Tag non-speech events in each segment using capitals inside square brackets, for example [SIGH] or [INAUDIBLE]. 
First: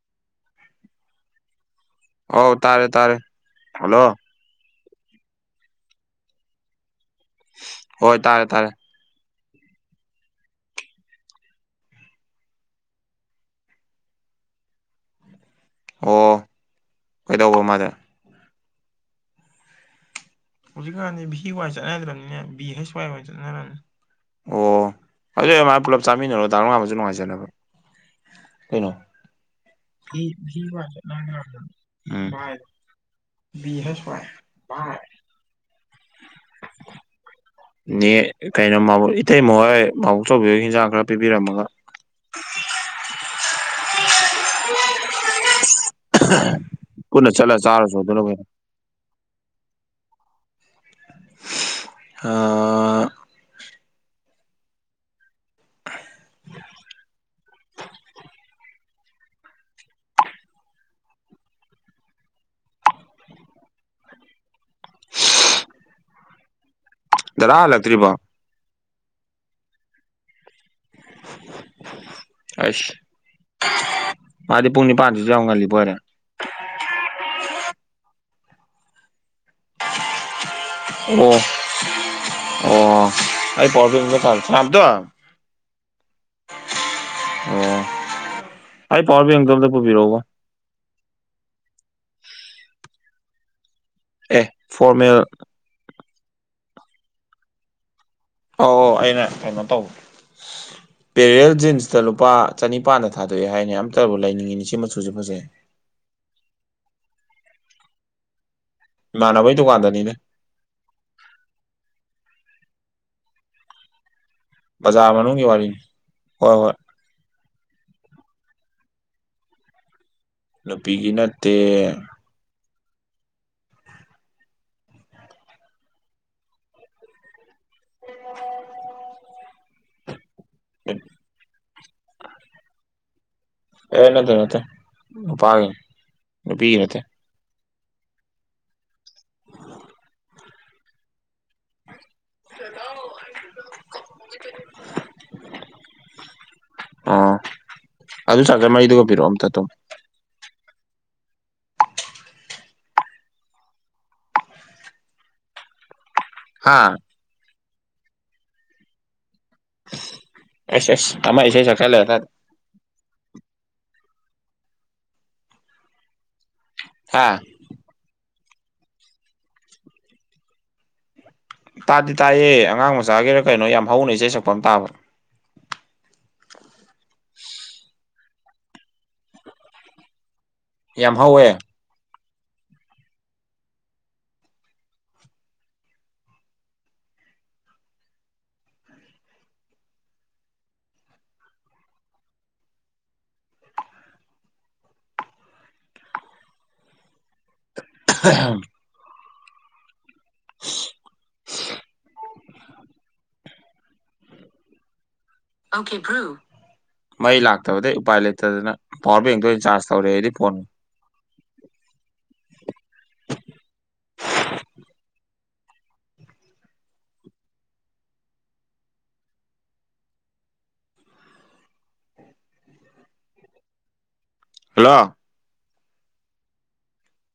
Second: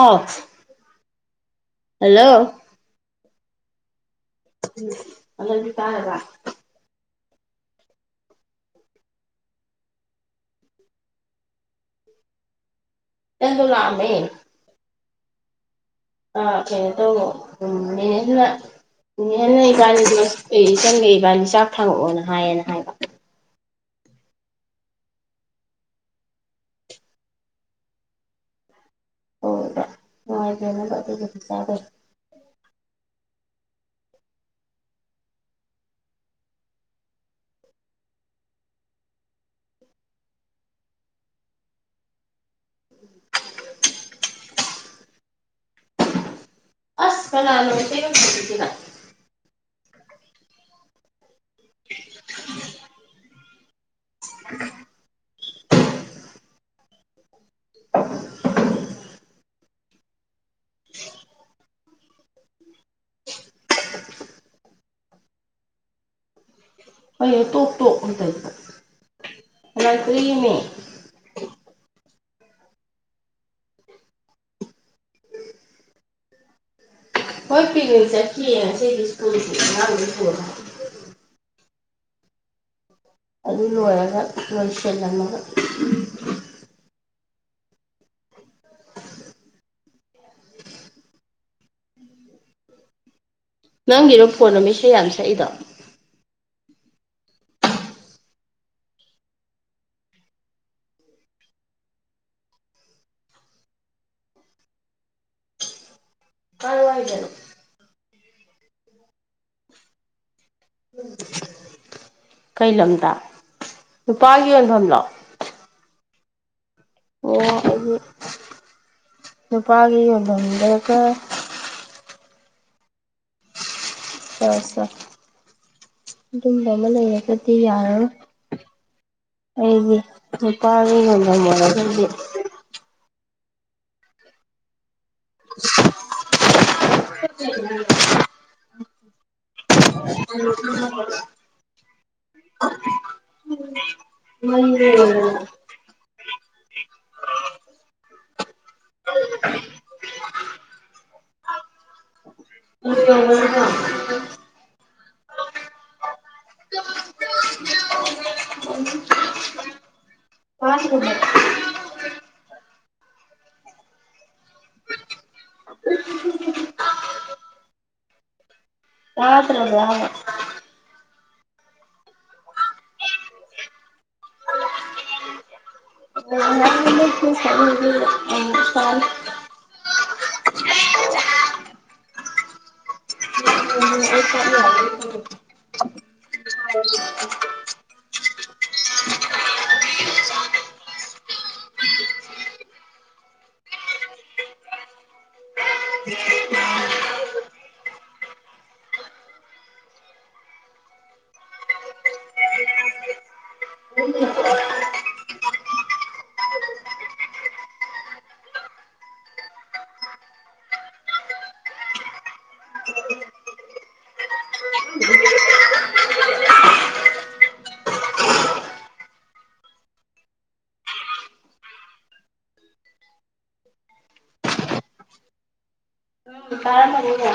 ꯑꯣ ꯑꯧ ꯇꯥꯔꯦ ꯇꯥꯔꯦ ꯍꯜꯂꯣ ꯎꯝ ꯑꯃꯁꯤ ꯇꯥꯔꯕ ꯍꯣꯏ ꯇꯥꯔꯦ ꯇꯥꯔꯦ ꯏꯆꯟꯗꯣ ꯂꯥꯛ ꯑꯝꯃꯦ ꯑꯣ ꯑꯥ ꯀꯩꯅꯣꯇꯧꯑꯣ ꯀꯩꯗꯧꯕ ꯎꯝ ꯃꯥꯗꯤ ꯅꯦꯅꯦꯗꯨꯅ ꯅꯦꯅꯦꯅ ꯏꯕꯅꯤꯗꯣ ꯍꯧꯖꯤꯛꯀꯥꯟꯗꯤ ꯚꯤ ꯋꯥꯏ ꯆꯠꯅꯗ꯭ꯔꯕꯅꯤꯅ ꯍꯥꯏꯌꯦꯅ ꯚꯤ ꯍꯥꯏꯕ ꯍꯩꯁ ꯋꯥꯏ ꯑꯣꯏꯅ ꯆꯠꯅꯔꯕꯅꯤ ꯑꯣ ꯑꯗꯨ ꯃꯥꯥꯏ ꯄꯨꯂꯞ ꯆꯥꯃꯤꯟꯅꯔꯣ ꯗꯥ ꯂꯝꯉꯥꯟꯕꯁꯨ ꯅꯨꯡꯉꯥꯏꯖꯅꯕ ꯀꯩꯅꯣ ꯑꯗꯨꯗ ꯚꯤ ꯚꯤ ꯋꯥꯏ ꯅꯨꯡꯉꯥꯏꯇꯦꯅꯕ ꯑꯗꯨꯕꯨꯗꯤ ꯆꯠꯅꯒ꯭ꯔꯝꯅꯤ ꯆꯥꯗꯦ ꯃꯥꯏ ꯎꯝ ꯕꯤ ꯑꯩꯁ ꯋꯏ ꯚꯥꯏ ꯅꯦ ꯀꯩꯅꯣ ꯏꯇꯩꯃꯣꯏ ꯃꯥꯕꯣꯛꯆꯧꯕꯤ ꯍꯣꯏ ꯏꯟꯁꯥꯡ ꯈꯥꯔ ꯄꯤꯕꯤꯔꯝꯃꯒ ꯑꯁ ꯄꯨꯟꯅ ꯆꯠꯂ ꯀꯅꯥꯅꯣ ꯆꯥꯔꯨꯆꯣ ꯃꯩꯇꯩ ꯑꯗꯨꯅꯕꯨ ꯍꯦꯟ ꯃꯆꯜꯁꯤꯅ ꯑꯥ [INAUDIBLE] [INAUDIBLE] [INAUDIBLE] [INAUDIBLE] ꯀꯩꯅꯣ ꯗꯗꯥ ꯇꯣꯀ ꯍꯜꯂꯛꯇ꯭ꯔꯤꯕꯣ ꯇꯣꯀ ꯇꯧꯏꯗꯣꯕꯣ ꯑꯁ ꯃꯥꯗꯤ ꯄꯨꯡ ꯅꯤꯄꯥꯟ ꯁꯤꯁꯨ ꯌꯥꯝ ꯉꯟꯂꯤꯕꯣꯏꯔꯦ ꯃꯣꯏ ꯄꯤꯛꯅꯤꯛ ꯆꯠꯈꯤꯌꯦ ꯉꯥꯁꯤꯗꯤ ꯁꯀꯨꯜ ꯒꯤ ꯑꯉꯥꯡ ꯒꯩ ꯄꯨꯔꯒ ꯑꯣ ꯑꯣ ꯑꯗꯨ ꯑꯩ ꯄꯥꯋ꯭ꯔ ꯕꯦꯡ ꯇꯣ ꯂꯣꯏꯔꯒ ꯄꯥꯝ ꯃꯥꯝꯇꯣꯟ ꯂꯣꯏꯁꯤꯜꯂꯝꯃꯒ ꯑꯣ ꯑꯩ ꯄꯋꯔ ꯕꯦꯡꯀ ꯇꯣ ꯑꯃꯇ ꯄꯨꯕꯤꯔꯛ ꯎꯕꯥ ꯅꯪꯒꯤꯔꯣ ꯑꯦ ꯐꯣꯟ ꯑꯃꯥ ꯏꯁꯩ ꯌꯥꯝ ꯐꯣꯔꯃꯦꯜ ꯁꯛꯏꯗꯣ ꯑꯣ ꯑꯣ ꯑꯩꯅ ꯀꯩꯅꯣ ꯇꯧꯕ [INAUDIBLE] ꯄꯦꯔꯦꯔꯦꯜ ꯖꯤꯟꯁꯇ ꯂꯨꯄꯥ ꯆꯅꯤꯄꯥꯥꯟꯗ ꯊꯥꯗꯣꯛꯑꯦ ꯍꯥꯏꯅꯦ ꯑꯝꯇꯕꯨ ꯂꯩꯅꯤꯡꯉꯤꯅꯤ ꯁꯤ ꯃꯆꯨꯁꯦ ꯐꯖꯩ [UNINTELLIGIBLE] ꯏꯃꯥꯟꯅꯕꯩ ꯗꯨꯀꯟꯗꯅꯤꯅꯦ ꯀꯩ ꯂꯝꯗ ꯅꯨꯄꯥꯒꯤ ꯌꯣꯟꯐꯝꯂꯣ ꯕꯖꯥꯔ ꯃꯅꯨꯡꯒꯤ ꯋꯥꯔꯤꯅꯤ ꯍꯣꯏ ꯍꯣꯏ ꯑꯣ ꯑꯗꯨ ꯅꯨꯄꯥꯒꯤ ꯅꯨꯄꯤꯒꯤ [UNINTELLIGIBLE] ꯅꯠꯇꯦ ꯆꯥꯎ ꯆꯥꯎ ꯑꯗꯨꯝꯕ ꯑꯃ ꯂꯩꯔꯒ ꯗꯤ ꯌꯥꯔꯣꯏ ꯑꯩꯒꯤ ꯅꯨꯄꯥꯒꯤ ꯌꯣꯟꯐꯝ ꯅꯦꯕ ꯑꯗꯨꯗꯤ ꯑꯦ ꯅꯠꯇꯦ ꯅꯠꯇꯦ ꯅꯨꯄꯥꯒꯤꯅꯤ ꯅꯨꯄꯤꯒꯤ ꯅꯠꯇꯦ [UNINTELLIGIBLE] [UNINTELLIGIBLE] [UNINTELLIGIBLE] [UNINTELLIGIBLE] ꯑꯣ ꯑꯗꯨ ꯆꯥꯔꯖꯔ ꯃꯔꯤꯗꯨꯒ ꯄꯤꯔꯛꯑꯣ ꯑꯝꯇ ꯇꯨꯝ ꯍꯥꯥ ꯑꯩꯁ ꯑꯩꯁ ꯑꯃꯥ ꯏꯁꯩ ꯁꯛꯆꯟꯂꯛ ꯑꯦ ꯑꯗꯥꯏꯗ ꯍꯥꯥ [UNINTELLIGIBLE] ꯇꯥꯗꯤ ꯇꯥꯏꯌꯦ ꯑꯉꯥꯡ ꯃꯆꯥꯒꯤꯔ ꯀꯩꯅꯣ ꯌꯥꯝ ꯍꯧꯅ ꯏꯁꯩ ꯁꯛꯄ ꯑꯃ ꯇꯥꯕ [INAUDIBLE] ꯑꯣꯏꯔꯒꯗꯤ ꯌꯥꯝ ꯍꯧꯋꯦ [UNINTELLIGIBLE] [UNINTELLIGIBLE] ꯑꯣꯈꯦ ꯕꯔꯨ ꯃꯩ ꯂꯥꯛꯇꯕꯗꯩ ꯎꯄꯥꯏ ꯂꯩꯇꯗꯅ ꯄꯥꯋꯥꯔ ꯕꯦꯡꯇ ꯑꯣꯏꯅ ꯆꯥꯔꯖ ꯇꯧꯔꯦ ꯑꯩꯗꯤ ꯐꯣꯟ [UNINTELLIGIBLE] [INAUDIBLE] ꯍꯜꯂꯣ ꯇꯥꯔꯝꯃꯅꯤꯅꯦ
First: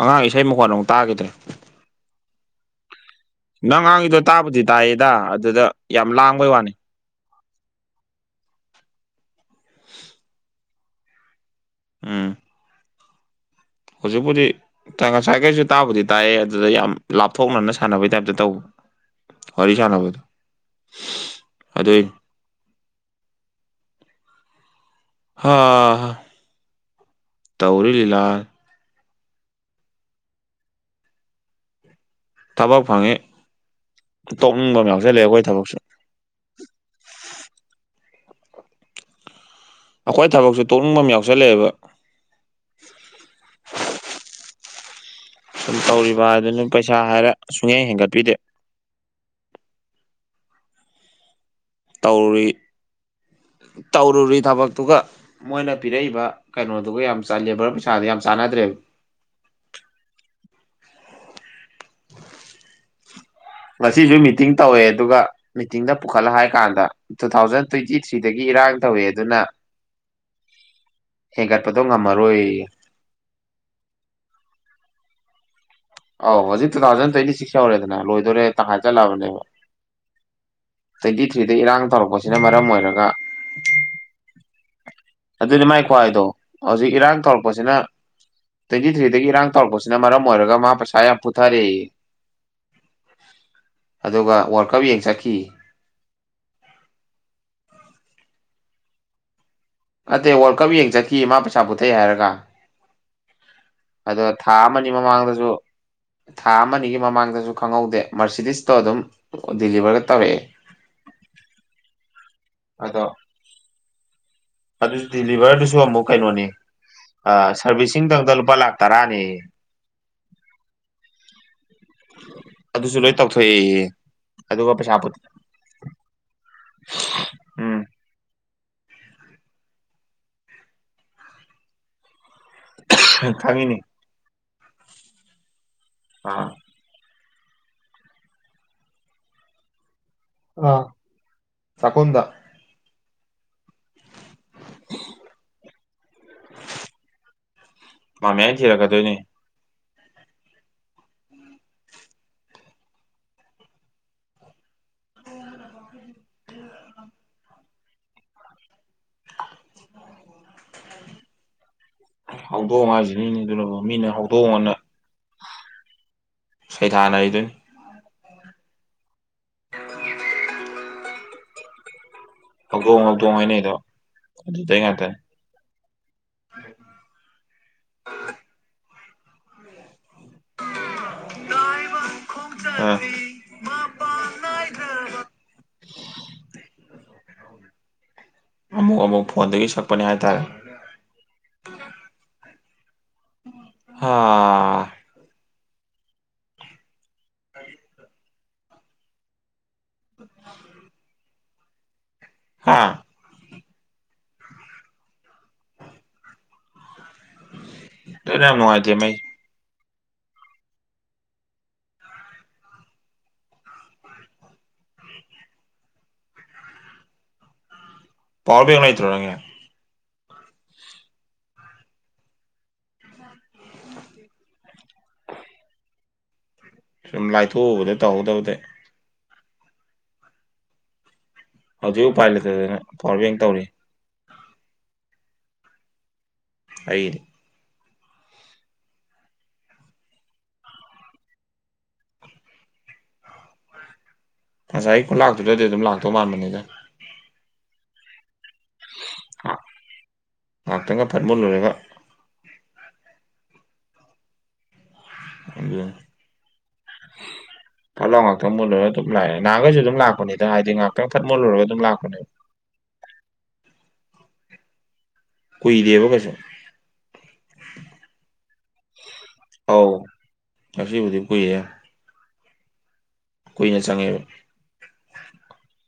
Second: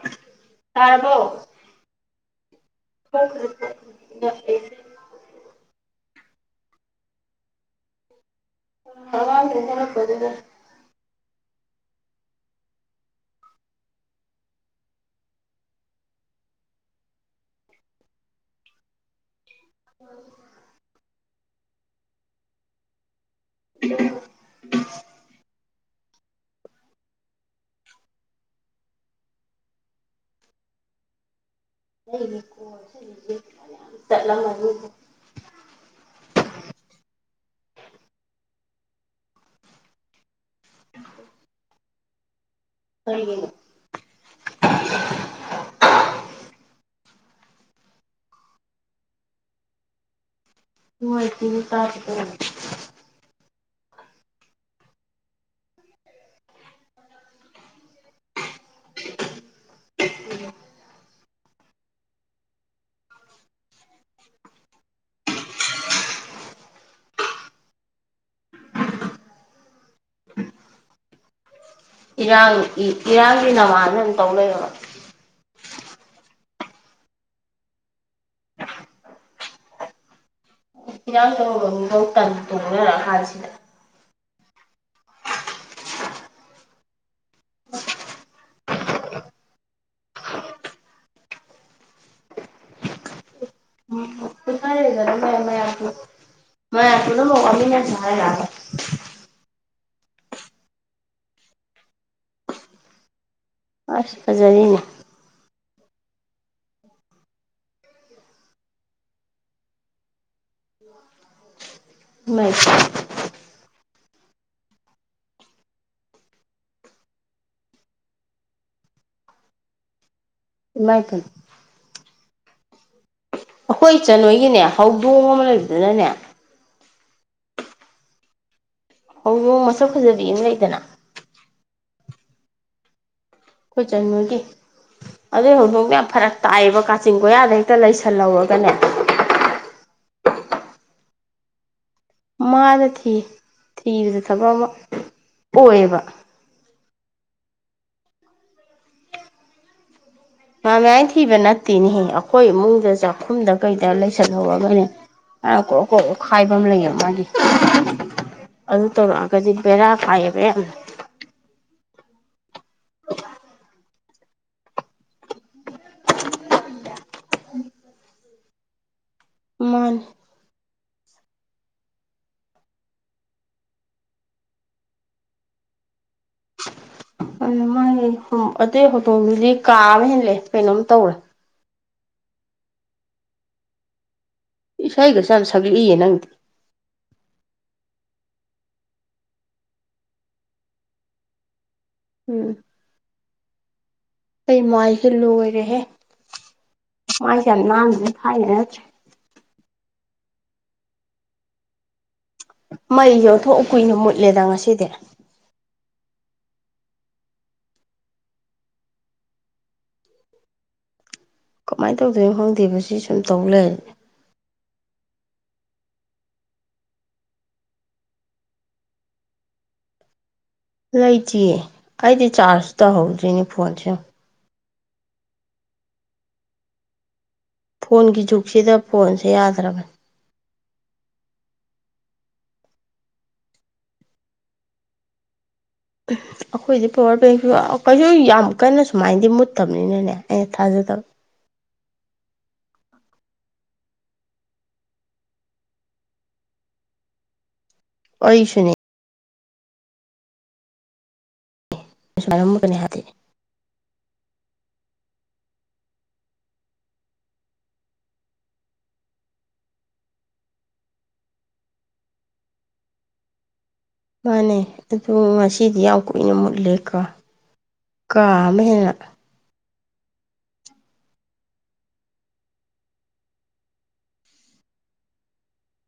ꯑꯉꯥꯡ ꯏꯁꯩ ꯃꯈꯣꯟ ꯑꯃꯨꯛ ꯇꯥꯔꯕꯣ ꯇꯥꯈꯤꯗ꯭ꯔꯦ ꯅꯪ ꯉꯥꯡꯉꯤꯗꯣ ꯑꯉꯥꯡꯗꯨ ꯇꯥꯕꯨꯗꯤ ꯇꯥꯏꯌꯦꯗ ꯑꯗꯨꯗ ꯌꯥꯝ ꯂꯥꯡꯕꯩ ꯋꯥꯅꯤ ꯍꯧꯒꯠꯂꯛꯄꯗꯨꯗ ꯎꯝ ꯍꯧꯖꯤꯛꯄꯨꯗꯤ ꯉꯁꯥꯏ ꯒꯩꯁꯨ ꯇꯥꯕꯨꯗꯤ ꯇꯥꯏꯑꯦ ꯑꯗꯨꯗ ꯌꯥꯝ ꯂꯥꯞꯊꯣꯛꯅꯅ ꯁꯥꯟꯅꯕꯩ ꯇꯥꯏꯞꯇ ꯇꯧꯕ ꯋꯥꯔꯤꯁꯥꯟꯅꯕꯗꯨ ꯑꯗꯨꯏꯅꯤ ꯍꯥ ꯍꯥ ꯇꯧꯔꯤ ꯂꯤꯂꯥ ꯁꯦ [UNINTELLIGIBLE] ꯊꯕꯛ ꯐꯪꯉꯤ ꯆꯠꯂꯝ ꯃꯥꯅꯤ ꯆꯠꯂꯦ ꯑꯩꯈꯣꯏ ꯊꯕꯛꯁꯨ ꯑꯩꯈꯣꯏ ꯊꯕꯛꯁꯦ ꯇꯣꯛꯅꯤꯡꯕ ꯑꯃ ꯌꯥꯎꯁꯜꯂꯛꯑꯦꯕ ꯀꯔꯤꯒꯤꯅꯣ ꯁꯨꯝ ꯇꯧꯔꯤꯕ ꯍꯥꯏꯗꯨꯅꯤ ꯄꯩꯁꯥ ꯍꯥꯏꯔꯦ ꯁꯨꯛꯍꯦꯟ ꯍꯦꯟꯒꯠꯄꯤꯗꯦ ꯇꯧꯔꯨꯔꯤ [UNINTELLIGIBLE] [INAUDIBLE] ꯇꯧꯔꯨꯔꯤ ꯊꯕꯛꯇꯨꯒ ꯃꯣꯏꯅ ꯄꯤꯔꯛꯏꯕ ꯀꯩꯅꯣꯗꯨꯒ ꯌꯥꯝ ꯂꯦꯕꯔ ꯄꯩꯁꯥꯗꯨ ꯌꯥꯝ ꯆꯥꯟꯅꯗ꯭ꯔꯦꯕ [INAUDIBLE] [INAUDIBLE] ꯉꯁꯤꯁꯨ ꯃꯤꯇꯤꯡ ꯇꯧꯋꯦ ꯑꯗꯨꯒ ꯃꯤꯇꯤꯡꯗ ꯄꯨꯈꯠꯂ ꯍꯥꯏ ꯀꯥꯟꯗ ꯇꯨ ꯊꯥꯎꯖꯟ ꯇ꯭ꯋꯦꯟꯇꯤ ꯊ꯭ꯔꯤꯗꯒꯤ ꯏꯔꯥꯡ ꯇꯧꯑꯦ ꯑꯗꯨꯅ [INAUDIBLE] ꯍꯦꯡꯒꯠ ꯏꯔꯥꯡ ꯏꯔꯥꯡꯒꯤ ꯅꯃꯥꯗ ꯑꯗꯨꯝ ꯇꯧ ꯂꯩꯔꯕ ꯑꯧ ꯍꯧꯖꯤꯛ ꯇꯨ ꯊꯥꯎꯖꯟ ꯇ꯭ꯋꯦꯟꯇꯤ ꯁꯤꯛꯁ ꯌꯧꯔꯦꯗꯅ ꯂꯣꯏꯗꯣꯔꯦ ꯇꯪꯈꯥꯏ ꯆꯜꯂꯛꯑꯕꯅꯦꯕ ꯇ꯭ꯋꯦꯟꯇꯤ ꯏꯔꯥꯡ ꯊ꯭ꯔꯤꯗꯩ ꯇꯧꯔꯨꯕ ꯏꯔꯥꯡ ꯃꯤꯐꯧ ꯇꯟ ꯇꯧꯔꯛꯄꯁꯤꯅ ꯃꯔꯝ ꯇꯣꯡꯅꯔ ꯑꯣꯏꯔꯒ ꯀꯥꯟꯁꯤꯗ ꯑꯗꯨꯗꯤ ꯃꯥꯏ ꯈꯨꯍꯥꯏꯗꯣ ꯍꯧꯖꯤꯛ ꯏꯔꯥꯡ ꯇꯧꯔꯛꯄꯁꯤꯅ ꯇ꯭ꯋꯦꯟꯇꯤ ꯊ꯭ꯔꯤꯗꯒꯤ ꯏꯔꯥꯡ ꯇꯧꯔꯛꯄꯁꯤꯅ ꯃꯔꯝ ꯑꯣꯏꯔꯒ ꯃꯥ ꯄꯩꯁꯥ ꯌꯥꯝ ꯄꯨꯊꯔꯦꯌꯦ ꯑꯝ ꯄꯨꯊꯥꯔꯦꯗꯅ ꯆꯠꯈꯤ ꯃꯌꯥꯝ ꯄꯨꯟ ꯃꯌꯥꯝ ꯄꯨꯟꯅꯃꯛ ꯋꯥꯃꯤꯟꯅꯔꯁꯦ ꯍꯥꯏꯔꯕ ꯅꯠꯇꯦ ꯋꯥꯔꯜ ꯀꯞ ꯌꯦꯡ ꯆꯠꯈꯤꯌꯦ ꯃꯥ ꯄꯩꯁꯥ ꯄꯨꯊꯩ ꯍꯥꯏꯔꯒ ꯑꯁ ꯑꯗꯣ ꯊꯥ ꯐꯖꯔꯤꯅꯦ ꯑꯃꯅꯤ ꯃꯃꯥꯡꯗꯁꯨ [INAUDIBLE] ꯊꯥ ꯑꯃꯅꯤꯒꯤ ꯃꯃꯥꯡꯗꯁꯨ ꯈꯪꯍꯧꯗꯦ ꯃꯔꯁꯤꯗꯤꯁꯇꯣ ꯑꯗꯨꯝ ꯗꯤꯂꯤꯚꯔꯒ ꯇꯧꯔꯛꯑꯦ [UNINTELLIGIBLE] ꯑꯗꯨ ꯗꯤꯂꯤꯚꯔꯗꯨꯁꯨ ꯑꯃꯨꯛ ꯀꯩꯅꯣꯅꯦ ꯑ ꯁꯔꯕꯤꯁꯤꯡꯗꯪꯗ ꯂꯨꯄꯥ ꯂꯥꯛ ꯇꯔꯥꯅꯦꯌꯦ ꯏꯃꯥꯏꯄꯦꯝꯃ ꯑꯗꯨꯁꯨ ꯂꯣꯏ ꯇꯧꯊꯣꯛꯑꯦꯌꯦ ꯑꯩꯈꯣꯏ ꯏꯆꯟꯍꯣꯏꯒꯤꯅꯦ ꯑꯗꯨꯒ ꯄꯩꯁꯥ ꯎꯝ ꯍꯧꯗꯣꯡ ꯑꯃ ꯂꯩꯕꯗꯨꯅꯅꯦ ꯃꯁꯛ ꯐꯖꯕꯤ ꯑꯃ ꯂꯩꯗꯅ [UNINTELLIGIBLE] ꯑꯈꯣꯏ ꯏꯆꯟꯍꯣꯏꯒꯤ ꯑꯗꯨꯏ ꯍꯧꯗꯣꯡ ꯗꯣ ꯌꯥꯝ ꯐꯔꯛ ꯑꯥ ꯇꯥꯏꯌꯦꯕ ꯀꯥꯆꯤꯟ ꯆꯤꯡ ꯀꯣꯌꯥꯗꯩ ꯍꯦꯛꯇ ꯂꯩꯁꯜꯍꯧꯔꯒꯅꯦ ꯑꯥ ꯆꯥꯛꯈꯨꯝꯗ ꯃꯥꯗꯤ ꯊꯤ ꯊꯤꯕꯗ ꯊꯕꯛ ꯑꯃ ꯑꯣꯏꯌꯦꯕ ꯃꯥꯝꯃꯥꯌꯥꯏ ꯊꯤꯔꯛꯀꯗꯣꯏꯅꯦ ꯃꯥꯝꯃꯥꯌꯥꯏ ꯊꯤꯕ ꯅꯠꯇꯦꯅꯦꯍ ꯑꯩꯈꯣꯏ ꯏꯃꯨꯡꯗ ꯆꯥꯛꯈꯨꯝꯗ ꯀꯩꯗ ꯂꯩꯁꯜꯍꯧꯔꯒꯅꯦ ꯀꯔꯣꯛ ꯀꯔꯣꯛ ꯑꯣꯛꯈꯥꯏꯕ ꯑꯃ ꯂꯩꯌꯦ ꯃꯥꯒꯤ ꯑꯗꯨ ꯇꯧꯔꯛꯑꯒꯗꯤ ꯕꯦꯔꯥ ꯀꯥꯏꯌꯦꯕ ꯌꯥꯝꯅ ꯍꯧꯗꯣꯡ ꯍꯥꯏꯁꯤꯅꯤꯅꯦ ꯑꯗꯨꯅꯕꯨ ꯃꯤꯅ ꯍꯧꯗꯣꯡ ꯑꯅ ꯁꯩꯊꯥꯅꯔꯤꯗꯨꯅꯤ ꯃꯥꯟꯅꯦ ꯍꯧꯗꯣꯡ ꯍꯧꯗꯣꯡ ꯍꯦꯏꯅꯩꯗꯣ ꯑꯗꯨꯗꯩ ꯉꯥꯛꯇꯅꯦ [UNINTELLIGIBLE] ꯑꯇꯩ ꯍꯧꯗꯣꯡꯗꯒꯤ ꯀꯥ ꯑꯃ ꯍꯦꯜꯂꯦ ꯀꯩꯅꯣꯝ ꯇꯧꯔꯦ ꯇꯥꯏꯕꯪ ꯈꯣꯡꯆꯠꯅꯤ ꯃꯄꯥꯟ ꯅꯥ ꯏꯁꯩꯒꯁꯨ ꯁꯛꯂꯛꯏꯌꯦ ꯅꯪꯗꯤ ꯑꯃꯨꯛ ꯑꯃꯨꯛ ꯐꯣꯟꯗꯒꯤ ꯁꯛꯄꯅꯦ ꯍꯥꯏꯇꯥꯔꯦ ꯎꯝ ꯍꯥ ꯑꯩ ꯃꯥꯏꯁꯦ ꯂꯣꯏꯔꯦ ꯗ꯭ꯔꯦꯍꯦ ꯃꯥꯏꯁꯦ ꯌꯥꯝ ꯅꯥꯟꯗ꯭ꯔꯦ ꯊꯥꯏꯅ ꯅꯠꯇ꯭ꯔꯦ [INAUDIBLE] ꯍꯥ ꯃꯩꯁꯨ ꯑꯣꯟꯊꯣꯛ ꯀꯨꯏꯅ ꯃꯨꯠꯂꯦꯗ ꯉꯁꯤꯗꯤ ꯑꯗꯨꯅꯦ ꯌꯥꯝ ꯅꯨꯡꯉꯥꯏꯇꯦ ꯃꯩ ꯀꯃꯥꯏꯅ ꯇꯧꯗꯣꯏꯅꯣ ꯈꯪꯗꯦꯕ ꯁꯤ ꯁꯨꯝ ꯇꯧ ꯂꯩ ꯄꯥꯎꯋꯔꯕꯦꯡ ꯂꯩꯇꯔꯣ ꯅꯪꯒꯤ ꯂꯩꯇꯤꯌꯦ ꯑꯩꯗꯤ ꯆꯥꯔꯖ ꯇꯧꯍꯧꯗ꯭ꯔꯤꯅꯦ ꯐꯣꯟꯁꯦ ꯌꯦꯡꯉꯣ [INAUDIBLE] ꯁꯨꯝ ꯂꯥꯏꯊꯣꯛꯎꯕꯗ ꯐꯣꯟꯒꯤ ꯇꯧꯍꯧꯗꯕꯗꯩ ꯖꯨꯛꯁꯤꯗ ꯐꯣꯟꯁꯦ ꯌꯥꯗ꯭ꯔꯕꯅꯤ ꯍꯧꯖꯤꯛ ꯎꯄꯥꯏ ꯂꯩꯇꯗꯅ ꯄꯋꯔꯕꯦꯡ ꯇꯧꯔꯤ ꯑꯩꯈꯣꯏꯗꯤ ꯑꯩꯒꯤꯗꯤ ꯄꯋꯔ ꯕꯦꯡꯁꯨ ꯑꯥ ꯀꯩꯁꯨ ꯌꯥꯝ ꯀꯟꯅ ꯁꯨꯃꯥꯏꯅꯗꯤ ꯃꯨꯠꯇꯝꯅꯤꯅꯅꯦ ꯑꯩꯅ ꯊꯥꯖꯗꯕ ꯉꯁꯥꯏ ꯈꯨꯂꯥꯛꯇꯨꯗꯗꯤ ꯑꯗꯨꯝ ꯂꯥꯛꯇꯧ ꯃꯥꯟꯕꯅꯤꯗ ꯑꯩꯁꯨꯅꯤ ꯉꯍꯥꯛꯇꯪꯒ ꯐꯠ ꯃꯨꯠꯂꯨꯔꯒ ꯁꯃꯥꯏꯅ ꯃꯨꯠꯅꯤ ꯍꯥꯏꯔꯗꯤ [UNINTELLIGIBLE] [INAUDIBLE] ꯐꯠꯂꯥꯎ ꯉꯥꯛꯇꯪ ꯃꯨꯠꯂꯨꯔꯒ ꯑꯗꯨꯝ ꯂꯥꯛꯑꯦ ꯅꯍꯥꯟꯈꯩꯁꯨ ꯑꯗꯨꯝ ꯂꯥꯛꯄꯅꯤꯗ ꯍꯥꯏꯗꯤ ꯉꯥꯛꯇꯪ ꯐꯠ ꯃꯨꯜꯂꯨꯔꯒ ꯑꯗꯨꯝ ꯂꯥꯛꯄꯅꯦ ꯃꯥꯅꯦ ꯑꯗꯨ ꯉꯁꯤꯗꯤ ꯌꯥꯝ ꯀꯨꯏꯗꯦꯕ ꯀꯩꯁꯨ ꯀꯨꯏꯅ ꯃꯨꯠꯂꯦꯀꯣ ꯀꯥ ꯑꯃ ꯍꯦꯟꯅ ꯑꯧ ꯉꯁꯤꯕꯨꯗꯤ ꯀꯨꯏꯌꯦ ꯀꯨꯏꯅ ꯆꯪꯉꯦ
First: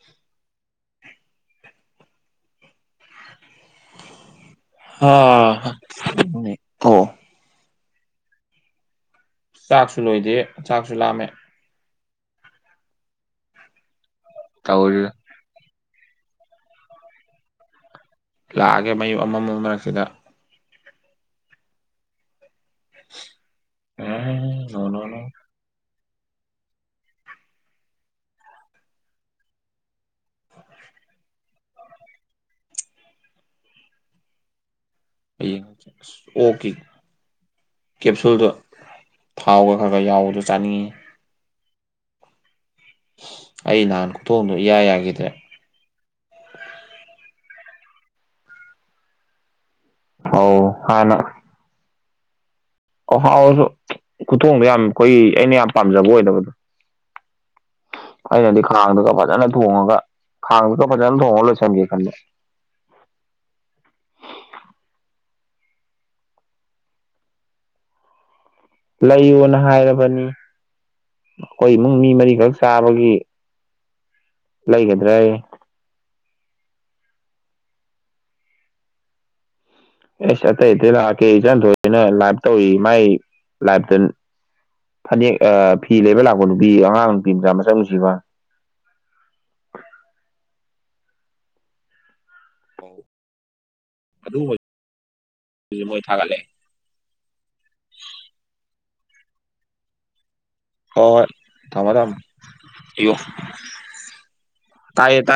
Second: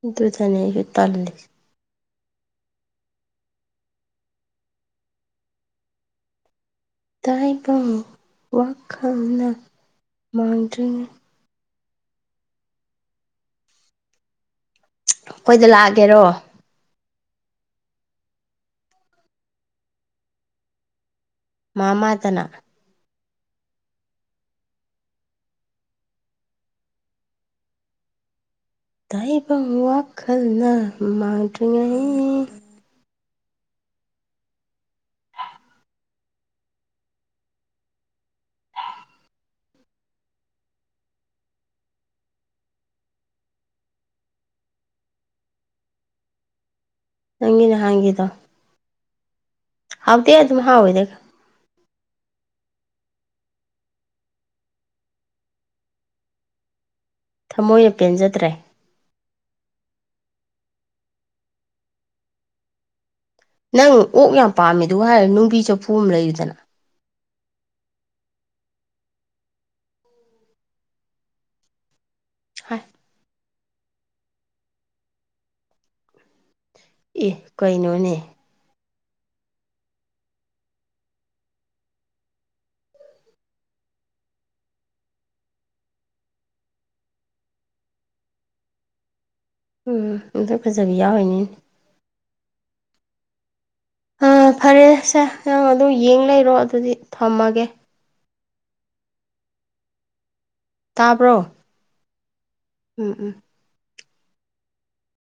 ꯑꯗꯨꯗꯅꯦ ꯑꯩꯅ ꯇꯜꯂꯤꯁꯦ ꯍꯥ ꯍꯥ ꯇꯥꯏꯕꯪ ꯋꯥꯈꯜꯅ ꯆꯥꯛꯁꯨ ꯂꯣꯏꯗꯦ ꯆꯥꯛꯁꯨ ꯃꯥꯡꯗ꯭ꯔꯤꯉꯩ ꯂꯥꯝꯃꯦ ꯇꯧꯔꯤꯔ ꯍꯦꯔꯣ ꯂꯥꯛꯑꯒꯦ ꯃꯩ ꯑꯃꯝꯕ ꯃꯔꯛꯁꯤꯗ ꯃꯥ ꯃꯥꯗꯅ ꯎꯝ ꯅꯣ ꯅꯣ ꯅꯣ ꯇꯥꯏꯕꯪ ꯋꯥꯈꯜꯅ ꯃꯥꯡꯗ꯭ꯔꯤꯉꯩ ꯑꯌꯨ ꯑꯁ ꯑꯣꯛꯀꯤ ꯀꯦꯞꯁꯨꯜꯗꯣ ꯊꯥꯎꯒ ꯈꯒ ꯌꯥꯎꯕꯗꯣ ꯆꯥꯅꯤꯡꯉꯦ ꯑꯩ ꯅꯍꯥꯟ ꯈꯨꯊꯣꯛꯗꯣ ꯏꯌꯥ ꯌꯥꯒꯤꯗ꯭ꯔꯦ ꯅꯪꯒꯤ ꯅꯍꯥꯟꯒꯤꯗꯣ ꯍꯥꯎꯗꯤ ꯑꯗꯨꯝ ꯑꯧ ꯍꯥꯥꯎꯋꯤꯗ ꯑꯧ ꯍꯥꯎꯔꯁꯨ ꯈꯨꯊꯣꯡꯗ ꯌꯥꯝ ꯈꯣꯏꯒꯤ ꯑꯩꯅ ꯌꯥꯝ ꯄꯥꯝꯖꯕ ꯑꯣꯏꯗꯕꯗꯣ ꯊꯃꯣꯏꯅ ꯄꯦꯟꯖꯗ꯭ꯔꯦ ꯑꯩꯅꯗꯤ ꯈꯥꯡꯗꯒ ꯐꯖꯟꯅ ꯊꯣꯡꯉꯒ ꯈꯥꯡꯗꯣ ꯐꯖꯟ ꯊꯣꯡꯉ ꯂꯣꯏꯁꯟꯒꯦ ꯈꯟꯕ ꯅꯪ ꯑꯣꯛ ꯌꯥꯝ ꯄꯥꯝꯃꯤꯗꯨꯒ ꯍꯥꯏꯔ ꯅꯨꯡꯕꯤ ꯆꯥꯐꯨ ꯑꯃ ꯂꯩꯌꯨꯗꯅ ꯂꯩꯌꯣꯅ ꯍꯥꯏꯔꯕꯅꯤ ꯑꯩꯈꯣꯏ ꯏꯃꯨꯡ ꯃꯤ ꯃꯔꯤꯈꯛ ꯍꯥꯏ ꯆꯥꯕꯒꯤ ꯂꯩꯒꯗ꯭ꯔꯌꯦ ꯑꯦ ꯀꯩꯅꯣꯅꯦ ꯑꯦꯁ ꯑꯇꯩ ꯑꯇꯩ ꯔꯥꯀꯦ ꯏꯆꯟꯊꯣꯏꯅ ꯂꯥꯏꯚ ꯇꯧꯔꯤ ꯃꯥꯏ ꯂꯥꯏꯚꯇ ꯐꯅꯦꯛ ꯑꯥ ꯐꯤ ꯂꯩꯕ ꯂꯥꯛꯄ ꯅꯨꯄꯤ ꯑꯉꯥꯡ ꯅꯨꯄꯤ ꯃꯆꯥ ꯃꯁꯛ ꯅꯨꯡꯁꯤꯕ [UNINTELLIGIBLE] ꯐꯖꯕꯤ ꯌꯥꯎꯔꯤꯅꯤꯅꯦ ꯑꯥ ꯑꯗꯨꯒꯨꯝꯕꯁꯨ ꯐꯔꯦꯁꯦ ꯅꯪ ꯑꯗꯨ ꯃꯣꯏ ꯌꯦꯡ ꯊꯥꯒꯠꯂꯛꯑꯦ ꯂꯩꯔꯣ ꯑꯗꯨꯗꯤ ꯊꯝꯃꯒꯦ ꯍꯣ ꯍꯣꯏ ꯇꯥꯕ꯭ꯔꯣ ꯊꯝꯃꯣ ꯊꯝꯃꯣ ꯎꯝ ꯑꯌꯣ ꯎꯝ ꯇꯥꯏꯌꯦ ꯇꯥꯏ